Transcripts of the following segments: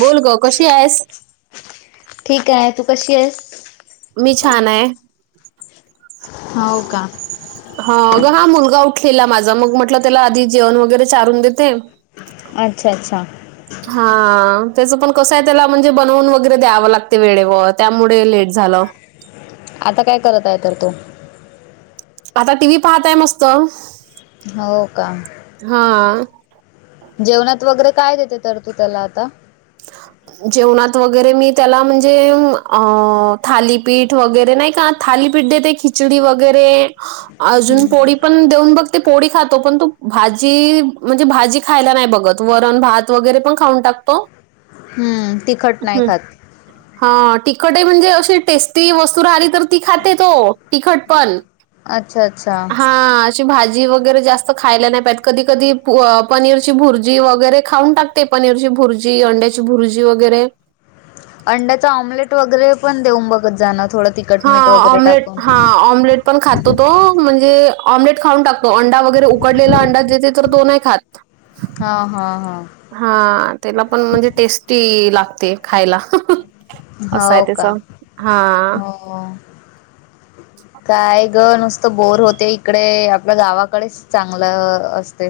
बोल गं कशी आहेस? ठीक आहे. तू कशीयेस? मी छान आहे. हाव का? हां. अगं हा मुलगा उठलेला माझा. मग म्हटलं त्याला आधी जेवण वगैरे चारून देते- अच्छा अच्छा. हा. त्याच पण कसं आहे? त्याला म्हणजे बनवून वगैरे द्यावं लागते वेळेवर, त्यामुळे लेट झालं. आता काय करत आहे तर तो? आता टी व्ही पाहत आहे मस्त. हो का? हा. जेवणात वगैरे काय देते तर तू त्याला आता? जेवणात वगैरे मी त्याला म्हणजे? अ थालीपीठ वगैरे नाही का? थालीपीठ देते. खिचडी वगैरे अजून पोळी- [unintelligible] नुसती पोडी खातो. पण तो भाजी- म्हणजे भाजी खायला नाही बघत. वरण भात- वगैरे पण खाऊन टाकतो. ह तिखट नाही खात. हा. तिखट म्हणजे अशी टेस्टी वस्तू राह्यली तर ती खाते तो तिखट पण. अच्छा अच्छा. हा. भाजी वगैरे जास्त खायला नाही पायत. कधी कधी पनीरची भुरजी वैगेरे खाऊन टाक- ते. पनीरची भुर्जी, अंड्याची भुर्जी वगैरे. अंड्याचा ऑमलेट वगैरे पण देऊन बघत जा ना थोड ती- हा. ऑम्लेट हा ऑम्लेट. पण खातो तो. म्हणजे ऑम्लेट खाऊन टाकतो. अंडा वगैरे उकडलेला अंडा देते तर तो नाही खात. हा हा हा. हा त्याला पण म्हणजे टेस्टी लागते खायला. असय हो त्याच का हा. हा. काय ग नुसतं बोर होते इकडे आपल्या गावाकडेच चांगलं अ असत.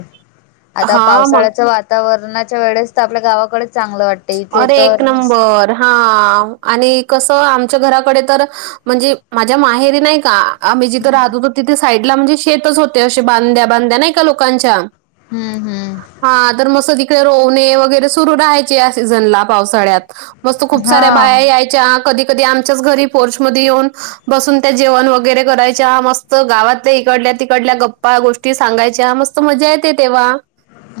आता हां, मग पावसाळ्याच्या वातावरणाच्या वेळेस तर आपल्या गावाकडेच चांगलं वाट अरे एक नंबर. हाआ आणि कसं आमच्या घराकडे तर म्हणजे माझ्या माहेरी नाही का आम्ही जिथं हम्म राहत होतो तिथे साईडला म्हणजे शेतच होते असे बांध्या, बांध्या नाही का लोकांच्या हम हम. हा तर मस्त तिकडे रोणे वगैरे सुरू राहायचे या सीझनला पावसाळ्यात मस्त खूप साऱ्या हा बाया याय त्या कधी कधी आमच्याच घरी पोर्च मध्ये येऊन बसून त्या जेवण वगैरे करायच्या मस्त त्या गावातल्या इकडल्या तिकडल्या गप्पा गोष्टी सांगायच्या मस्त मजा येते तेव्हा.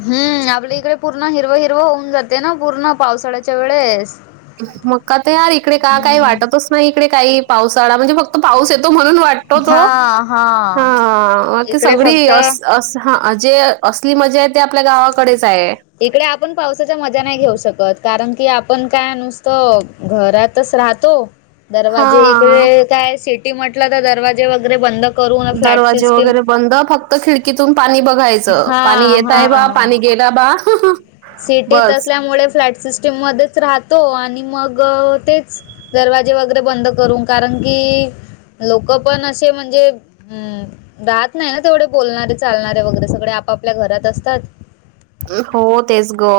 हम आपल्या इकडे पूर्ण हिरव हिरवं होऊन जाते, ना पूर्ण पावसाळ्याच्या वेळेस. मग का तर इकडे का काही हम्म वाटतच नाही इकडे काही पावसाळा म्हणजे फक्त पाऊस येतो म्हणून वाट तोच ओ हा आता इकडे सगळी फक्त अस अस हा अजे असली मजा येते आपल्या गावाकडेच आहे. इकडे आपण पावसाच्या मजा नाही घेऊ शकत कारण कि आपण काय नुसतं घरातच राहतो. दरवाजे इकडे हां. काय सिटी म्हटलं तर दरवाजे वगैरे बंद करून फ्लॅट दरवाजे सिस्टीम वगैरे बंद फक्त खिडकीतून पाणी बघायचं हा पाणी येत आहे बाब हा पाणी गेला बा सिटीत बस. असल्यामुळे फ्लॅट सिस्टीम मध्येच राहतो आणि मग तेच दरवाजे वगैरे बंद करू कारण की, लोक पण असे म्हणजे हम राहत नाही ना तेवढे बोलणारे, चालणारे वगैरे सगळे आपापल्या घरात असतात. हो तेच ग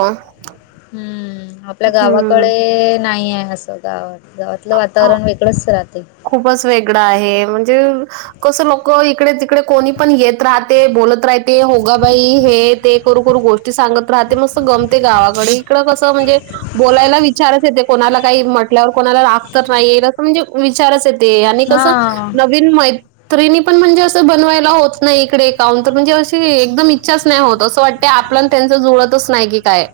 हम आपल्या गावाकडे नाही आहे असं गावात गावातलं अ वातावरण वेग [unintelligible] खूपच वेगड आहे म्हणजे कसं लोक इकडे तिकडे कोणी पण येत राहते. बोलत राहते. होगा बाई हे ते करू करू गोष्ट सांगत राहते म गंमती गावाकडे इ कस म्हणजे बोलायला विचारच येते. कोणाला काही म्हटल्यावर कोणाला रागतर नाही येणा असं म्हणजे विचारच येत. ते आणि कसं हा. नवीन मै त्रीणी पण म्हणजे असं बनवायला होत नाही इकडे काउन तर म्हणजे अशी एकदम इच्छाच नाही होत असं वाट ते आपल आणि त्यांच जुळतच नाही की काय?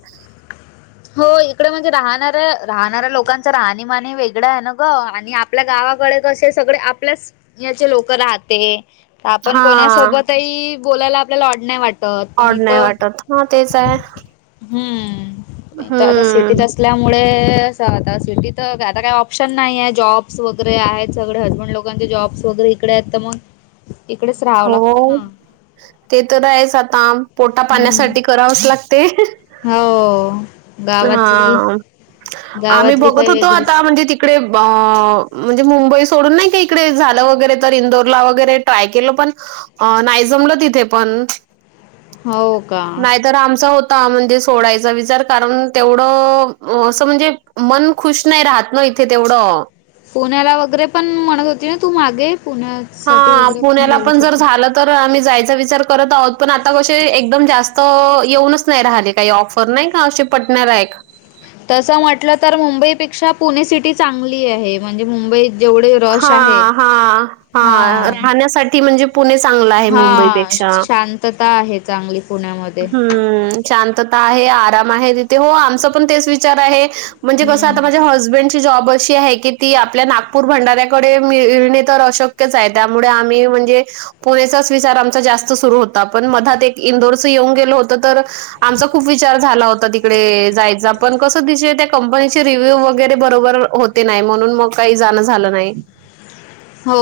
हो इकडे म्हणजे राहणाऱ्या राहणाऱ्या लोकांच राहणीमान ही वेगळ आहे ना ग आणि आपल्या गावाकड कसे? सगळे आपल्याच याचे लोक राहते. त आपण हां. कोणासोबतही बोलायला आपल्याला ऑड नाहीय वाट प-पण ऑड इथ नाही वाटत. हां, तेच आहे. हं इथ आता हं. सिटीत अस त्यामुळे आता सिटीत आता काही ऑप्शन नाहीे जॉब्स वगैरे आहेत सगळे हजबंड लोक ज्यांचे जॉब्स वगैरे इकडे आहेत मग इकडे स होय ते तर आहेच आता हम्म पोटापाण्यासाठी करावंच लागते. हो गावातली हा आम्ही गावातली बघत काही होतो वेगळीच आता, म्हणजे त इकडे ब म्हणजे मुंबई सोडून नाही का इकडे झालं वगैरे, तर इंदोरला वगैरे ट्राय केलं पण अ नाही जमलं तिथे पण. हो का? तर आमचा होता, म्हणजे सोडायचा विचार कारण तेवढं अ असं म्हणजे मन खुश नाही राहत ना इथे तेवढं. पुण्याला वगैरे पण म्हणत होती ना तू मागे, पुण्यासाठी हा वगैरे पण पुण्याला बोलत जर होती. झालं तर आम्ही जायचा विचार करत आहोत, पण आता कसे एकदम जास्त येऊनच नही राहिले काही ऑफ पण नाही का अशे पटन्या लायक. तसं म्हटलं तर मुंबईपेक्षा पुणे सिटी चांगली आहे, म्हणजे मुंबईत जेवढे रश आहे हां हां हा हं, राहण्यासाठी म्हणजे पुणे चांगल आहे मुंबईपेक्षा. [unintelligible] ते त आहे चांगली पुण्यामध्ये. हं. शांतता आहे, आराम आहे, तीथे हो आमच पण तेच विचार आहे, म्हणजे कस हम्म. आता माझ्या हजबंडचे जॉब अशी आहे की, ती आपल्या नागपूर भंडऱ्या कडे मिळणे तर अशक्यच आहे, त्यामुळे आम्ही म्हणजे पुणेचाच विचार आमचा जास्त सुरू होता, पण मधात एक इंदोरच येऊन गेलो होत तर आमचा खूप विचार झाला होता तिकडे जायचा, पण कसं तीचे त्या कंपनीचे रिव्ह्यू वगैरे बरोबर होते नाही, म्हणून मग काही जाणं झालं नाही. हो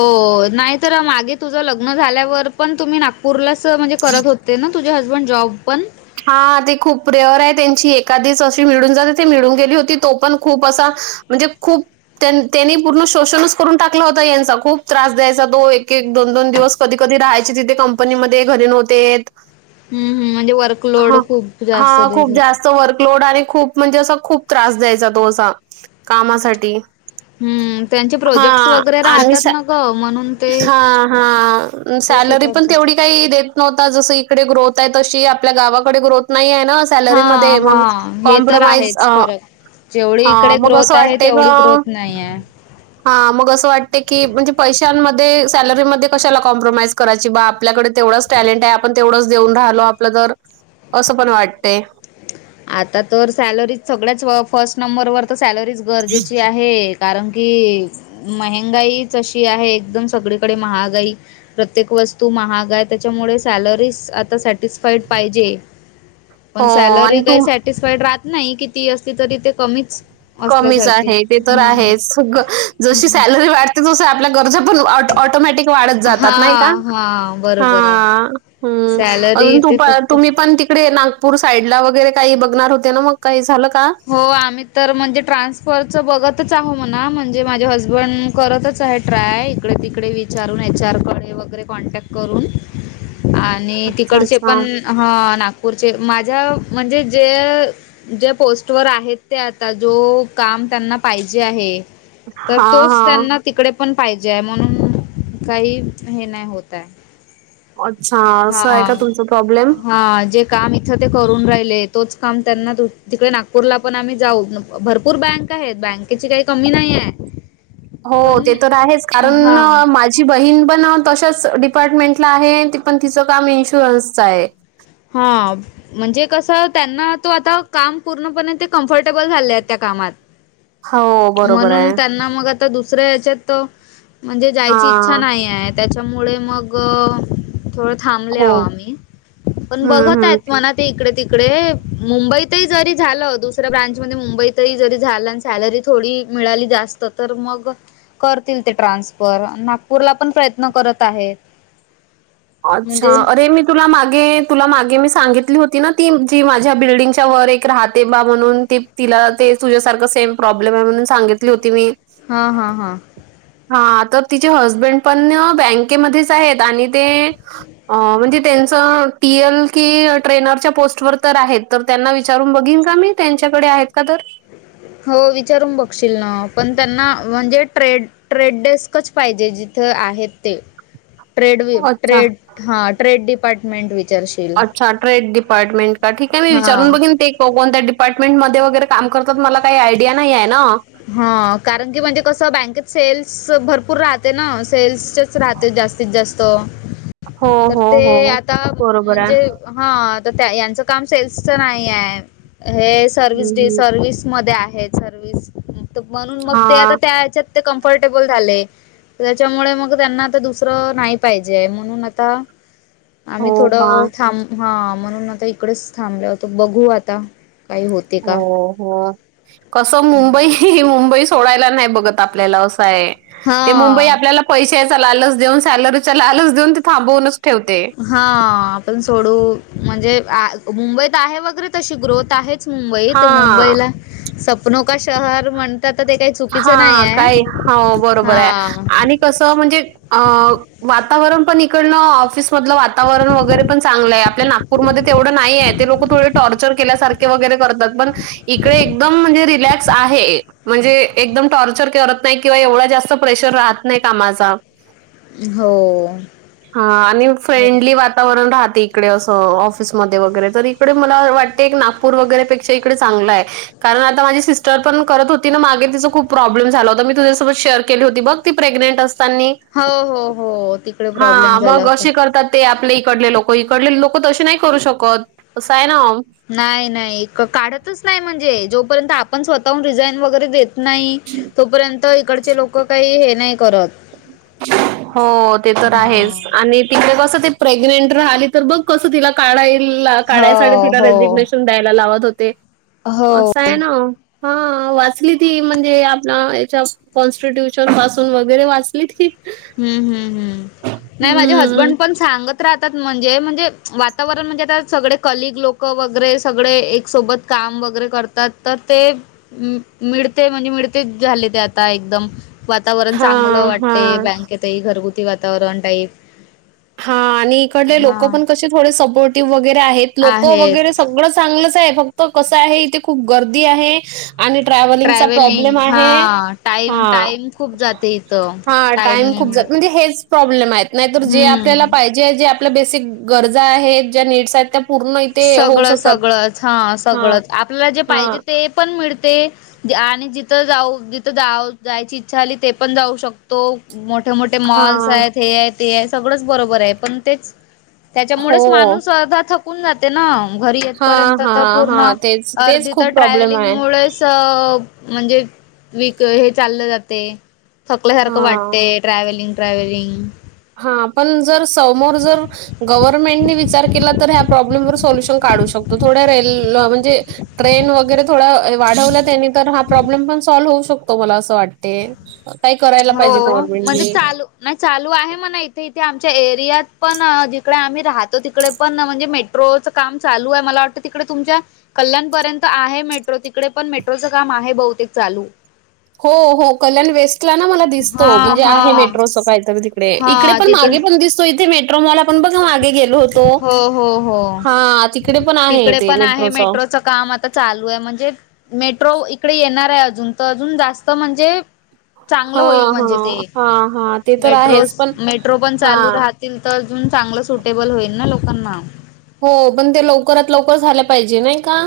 अ नाही तर मागे तुझं लग्न झाल्यावर पण, तुम्ही नागपूरला चं म्हणजे करत होते ना, तुझे हजबंड जॉब पण? हां ते खूप रेअर ये त्यांची एखादीच अशी मिळून जाते, ती मिळून गेली होती, तो पण खूप असा म्हणजे खूप तेन त्यानी पूर्ण शोषणच करून टाकला होता, यांचा खूप त्रास द्यायचा तो एक-एक, दोन-दोन दिवस कधी-कधी राहायचे तिथे कंपनीमध्ये, घरी नव्हते येत. हम्म हम्म म्हणजे वर हां हा खूप जास्त वर्कलोड आणि खूप म्हणजे असा खूप त्रास द्यायचा तो असा, कामासाठी हम्म त्यांचे प्रोजेक्ट्स हां वगैरे आणि मी राहतात सा ना ग म्हणून ते हां हां तसे सॅलरी पण करतात. तेवडी काई देत नव्हता, जस इकडे ग्रोथ आहे तशी आपल्या गावाकडे ग्रोथ नाही ये ना अस सॅलरी हा मध्ये हा मग हे तर कॉम्प्रोमाइज आहेच अं फरक जेवढी इकडे ग्रोथ आहे, तेवढी ग्रोथ नाही ये. हा मग असं वाटते की, म्हणजे पैशांमध्ये सॅलरीमध्ये कशाला कॉम्प्रोमाइज करायची बा आपल्याकडे तेवढाच टॅलेंट आहे, आपण तेवढंच देऊन राहिलो, आपलं तर असं पण वाटतेय. आता तर सॅलरी सगळ्याच फर्स्ट नंबर वर तर सॅलरीच गरजेची हाय. हे कारण की महंगाईच अशी आहे, एकदम सगळीकडे महागाई प्रत्येक वस्तू महाग आहे, त्याच्यामुळे सॅलरीज आता सॅटिस्फाईड पाहिजे. पण हो आणि सॅलरी तू काही सॅटिस्फाईड राहत नाही, किती असली तरी ते कमीच. कमीच असल्यासारखे आहे, ते तर हम्म आहेच, जशी हम्म सॅलरी वाढ जस जश्या आपल्या गरजा पण, ऑटो-ऑटोमॅटिक वाढत हा जातात नाही का? हा बरोबर आहे. हां. हम्म सॅलरी म्हणून ते फक्त तूप-तुम्ही पण तिकडे नाग पूर साईड ला वगैरे काही बघणार होते ना मग, काही झालं का? हो आम्ही तर म्हणजे ट्रान्सफरच बघतच आहो म्हणा, म्हणजे माझे हजबंड करतच आहे. ट्राय इकडे तिकडे विचारून एच आर कडे वगैरे कॉन्टॅक्ट करून आणि ने अच्छा, तिकडचे अच्छा. पण हा, नागपूरचे माझ म्हणजे जे जे पोस्ट तोवर आहेत. ते आता जो काम त्यांना पाहिजे आहे. तर हां, तोच हां. त्यांना तिकडे पण पाहिजे आहे, म्हणून काही हे नाही होत आहे. अच्छा हा असं आहे का तुमचा प्रॉब्लेम? हा, जे काम इथं ते करून राहिले, तोच काम त्यांना दु तिकडे नागपूरला पण आम्ही जाऊ भरपूर बँक इथ आहेत. बँकेची काही कमी नाही ये. हो ते तर आहेच कारण हां, माझ तिची बहीण पण तशाच डिपार्टमेंटला आहे, पण तिचं काम इन्शुरन्सच आहे. हा म्हणजे कस त्यांना तो आता काम पूर्णपणे ते कम्फर्टेबल झाले त्या कामात हो, बरोबर आहे. म्हणून त्यांना मग आता दुसऱ्या याच्यात म्हणजे जायची इच्छा हां. नाही आहे. त्याच्यामुळे मग थोडं हो. थांबल्याव आम्ही पण हं, बघत हं. आहेत मना ते इकडे तिकडे मुंबईत ही जरी झालं. दुसऱ्या ब्रांच मध्ये मुंबईत ही जरी झालं. सॅलरी थोडी मिळाली, जास्त तर मग करतील. ते ट्रान्सफर नागपूरला पण प्रयत्न करत आहेत. अच्छा, म्हणजे अरे मी तुला मागे, तुला मागे, मी सांगितली होती. ना ती जी माझ्या बिल्डिंगच्या वर एक राहते बा म्हणून ती तिला ते तुझ्यासारखं सेम प्रॉब्लेम आहे म्हणून सांगितली होती मी हा हा हा, हा, तर तिचे हजबंड पण बँकेमध्येच आहेत. आणि ते [inaudible] अ म्हणजे त्यांचं टी एल की ट्रेनरच्या पोस्ट वर तर आहेत तर त्यांना विचारून बघीन का मी. त्यांच्याकडे आहेत का तर हो विचारून बघशील ना, पण त्यांना म्हणजे ट्रेड- ट्रेड डेस्कच पाहिजे जिथे आहेत ते- ट्रेड वि, अच्छा, ट्रेड हां ट्रेड डीपार्टमेंट वि अच्छा ट्रेड डिपार्टमेंट का ठीक आहे मी विचारून हा बघेन ते. कोण-कोणत्या डिपार्टमेंट मध्ये वगैरे काम करतात मला काही आयडिया नाहीये ना. हा, कारण की म्हणजे कस बँकेत सेल्स भरपूर राहते ना सेल्स्ट मीच राहते, जास्तीत जास्त हो, तर हो, ते हो. आता बरोबर आहे. म्हणजे हा, तर त्या याचं काम सेल्सच नाहीये. हे, सर्विस हं, डे हं. सर्विस मध्ये आहे, सर्विस तू म्हणून मग ते आता हां. त्या ह्याच्यात ते कम्फर्टेबल झाले. त्याच्यामुळे मग त्यांना आता दुसरं नाही पाहिजे आहे. म्हणून आता आम्ही हो का? थोडं थांब हा म्हणून आता इकडेच थांबलो होतो. बघू आता काही होत. हो हो, कस [inaudible] ही ही, मुंबई सोडायला नाही बघत आपल्याला असं आहे ती मुंबई हां. आपल्याला पैशाचा लालच देऊन सॅलरी चा लालच देऊन ते थांबवूच. हा, आपण सोडवू म्हणजे आ मुंबईत आहे वगैरे तशी ग्रोथ आहे. मुंबई ते हां. मुंबईला, सपनो का शहर म्हणतात ते चुकीचं नाही हा. आहे. काय हो बरोबर आहे. हां. आणि- कसं म्हणजे? अ वातावरण पण इकडंल ऑफिस - मधलं वातावरण वगैरे पण चांगलं आहे. आपल्या नागपूरमध्ये तेवढं नाहीए. ते लोक थोडे टॉर - - चर केल्यासारखे वगैरे करतात. पण इकडे एकदम म्हणजे रिलॅक्स आहे. म्हणजे- एकदम टॉर्चर करत नाही किंवा एवढा जास्त प्रेशर राहत नाही कामाचा. हो. हा. आणि बरोबर. फ्रेंडली वात - -तावरण राहते इकडे असं ऑफिस मध्ये वगैरे तर, इकडे मला वाटतेए नागपूर वगैरे पेक्ष- क्षा ईकडे चांगलय. कारण आता माझी सिस्टर पण करत होती ना? मागे तिचं- खुप प्रॉब्लेम झाला होता. मी तुझ्यासोबत शेअर केली होती बघ ती प्रेग्नेंट असतानी- हो हो हो. तिकडे प्रॉब्लेम हा झाला मग होता. असे करतात ते आपले इकडले लोक. इकडले लोक तशी नाही करू शकत असं आहे ना? नाही नाही. काढतच नाही म्हणजे. जोपर्यंत आपण स्वतःहून रिझाईन वगैरे देत- नाही. तोपर्यंत इकडचे लोक काही हे नाही करत. हो ते तर हां. आहेच. आणि तिकडे कस ते प्रेग्नेंट राहिली तर बघ- कसं तिला काढाय काढायसाठी हो, तिला हो. रेजिग्नेशन द्यायला लावत होते. हो. असाय ना. हा. वाचली ती म्हणजे आप याच्या कॉन्स्टिट्युशन पासून वगैरे वाच- [unintelligible] हम्म हम्म हम्. नाही माझे हम्म हजबंड पण सांगत- राहतात म्हणजे. म्हणजे वातावरण म्हणजे आता सगळे कलीग लोक वगैरे सगळे एक सोबत- काम वगैरे करतात तर ते- मिळते. म्हणजे मिळतेच झाले ते आता एकदम. वातावरण हा चांगलं हा वाटतेय. बँकेतही घरगुती वातावरण टाईप. हा. आणि इकडले लोक हां पण कसे थोडे सपोर्टिव्ह वगैरे आहेत. लोक आहेत. वगैरे- सगळं चांगलच आहे. फक्त कसं आहे इथे खूप गर्दी आहे. आणि ट्रॅव्हलिंगचा ट्रॅव्हलिंग प्रॉब्लेम आहे. हां टाईम हा. टाईम खूप जाते इथं. हा. टाईम टाइम नाही खूप जात मिळत. म्हणजे हेच प्रॉब्लेम आहेत. नाहीतर जे आपल्याला हं. पाहिजे- पाहिजे जे आपल्या बेसिक गरजा आहेत. ज्या निड्स आहेत. पूर्ण इथे होऊ सगळं शकतात सगळंच. हा हा सगळंच. आपल्याला जे पाहिजे हा ते- पण मिळते आणि जिथं जाऊ जिथ जा जायची इच्छा झाली ते पण जाऊ शकतो. तो. मोठे मोठे मॉल्स हा आहेत हे आहे ते आहे. सगळंच बरोबर आहे पण तेच- त्याच्यामुळेच हो माणूस अर्धा थकून जातो. हां. घरी हा येतपर्यंत हा तर हा पूर्ण. तेच तेच अर्धी तर खूप प्रॉब्लेम आहे. ट्रॅवलिंगमुळे- च म्हणजे विक हे चाललं जाते. थकल्या सारखं हां. वाटते ट्रॅव्हलिंग ट्रॅव्हलिंग. हा. पण जर समोर जर- गव्हर्नमेंटने विचार केला तर ह्या प्रॉब्लेम वर सोल्युशन काढू शकतो. थोड्या [unintelligible] म्हणजे- ट्रेन वगैरे थोड्या वाढवल्या त्यांनी तर हा प्रॉब्लेम पण सॉल्व्ह होऊ शकतो. मला असं वाटते. काय करायला पाहिजे हो म्हणजे गव्हर्नमेंटनी. चालू नाही चालू आहे म्हणा इथे. इथे आमच्या एरियात पण जिकडे आम्ही राहतो तिकडे- पण ना म्हणजे मेट्रोचं काम चालू आहे. मला वाटतं तिकडे तुमच्या- कल्याणपर्यंत आहे मेट्रो. तिकडे पण मेट्रोचं काम आहे बहुतेक चालू. हो हो. कल्याण वेस्टला ना मला दिसतो. हा म्हणजे हा आहे मेट्रोचं काहीतरी. इकडे हा पण तिकडे मागे पण दिसतो. इथे मेट्रोमॉल आपण बघ मागे गेलो होतो? हो हो हो हा. तिकडे पण आहे ते मेट्रोच. च काम आता चालू म्हणजे, मेट्रो इकडे येणार आहे अजून तर अजून जास्त म्हणजे चांगलं होईल हां, म्हणजे हां. ते, हां, हां. ते तर आहेच. मेट्रोस पण मेट्रो पण चालू हां. राह तिला तर अजून चांगलं सुटेबल होईल ना लोकांना. हो पण ते लवकरात लवकर झाल्या पाहिजे नाही का?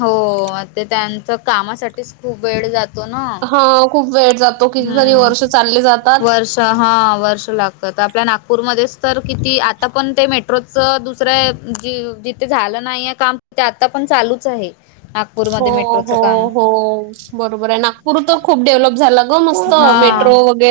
हो ते त्यांच कामासाठीच खूप वेळ जातो ना. हा खूप वेळ जातो कितीतरी वर्ष चालले जातात. त हा वर्ष लागतात आपल्या नागपूरमध्येच तर किती आता पण ते मे ट्रोच दुसर हाय जी - जिथे झालं नाहीय काम ते आता पण चालूच आहे. हो नागपूरमध्ये मेट्रोचं हो काम हो. बरोबर आहे नागपूर तर खूप डेव्हलप झाला ग मस्त हा मेट्रो वगै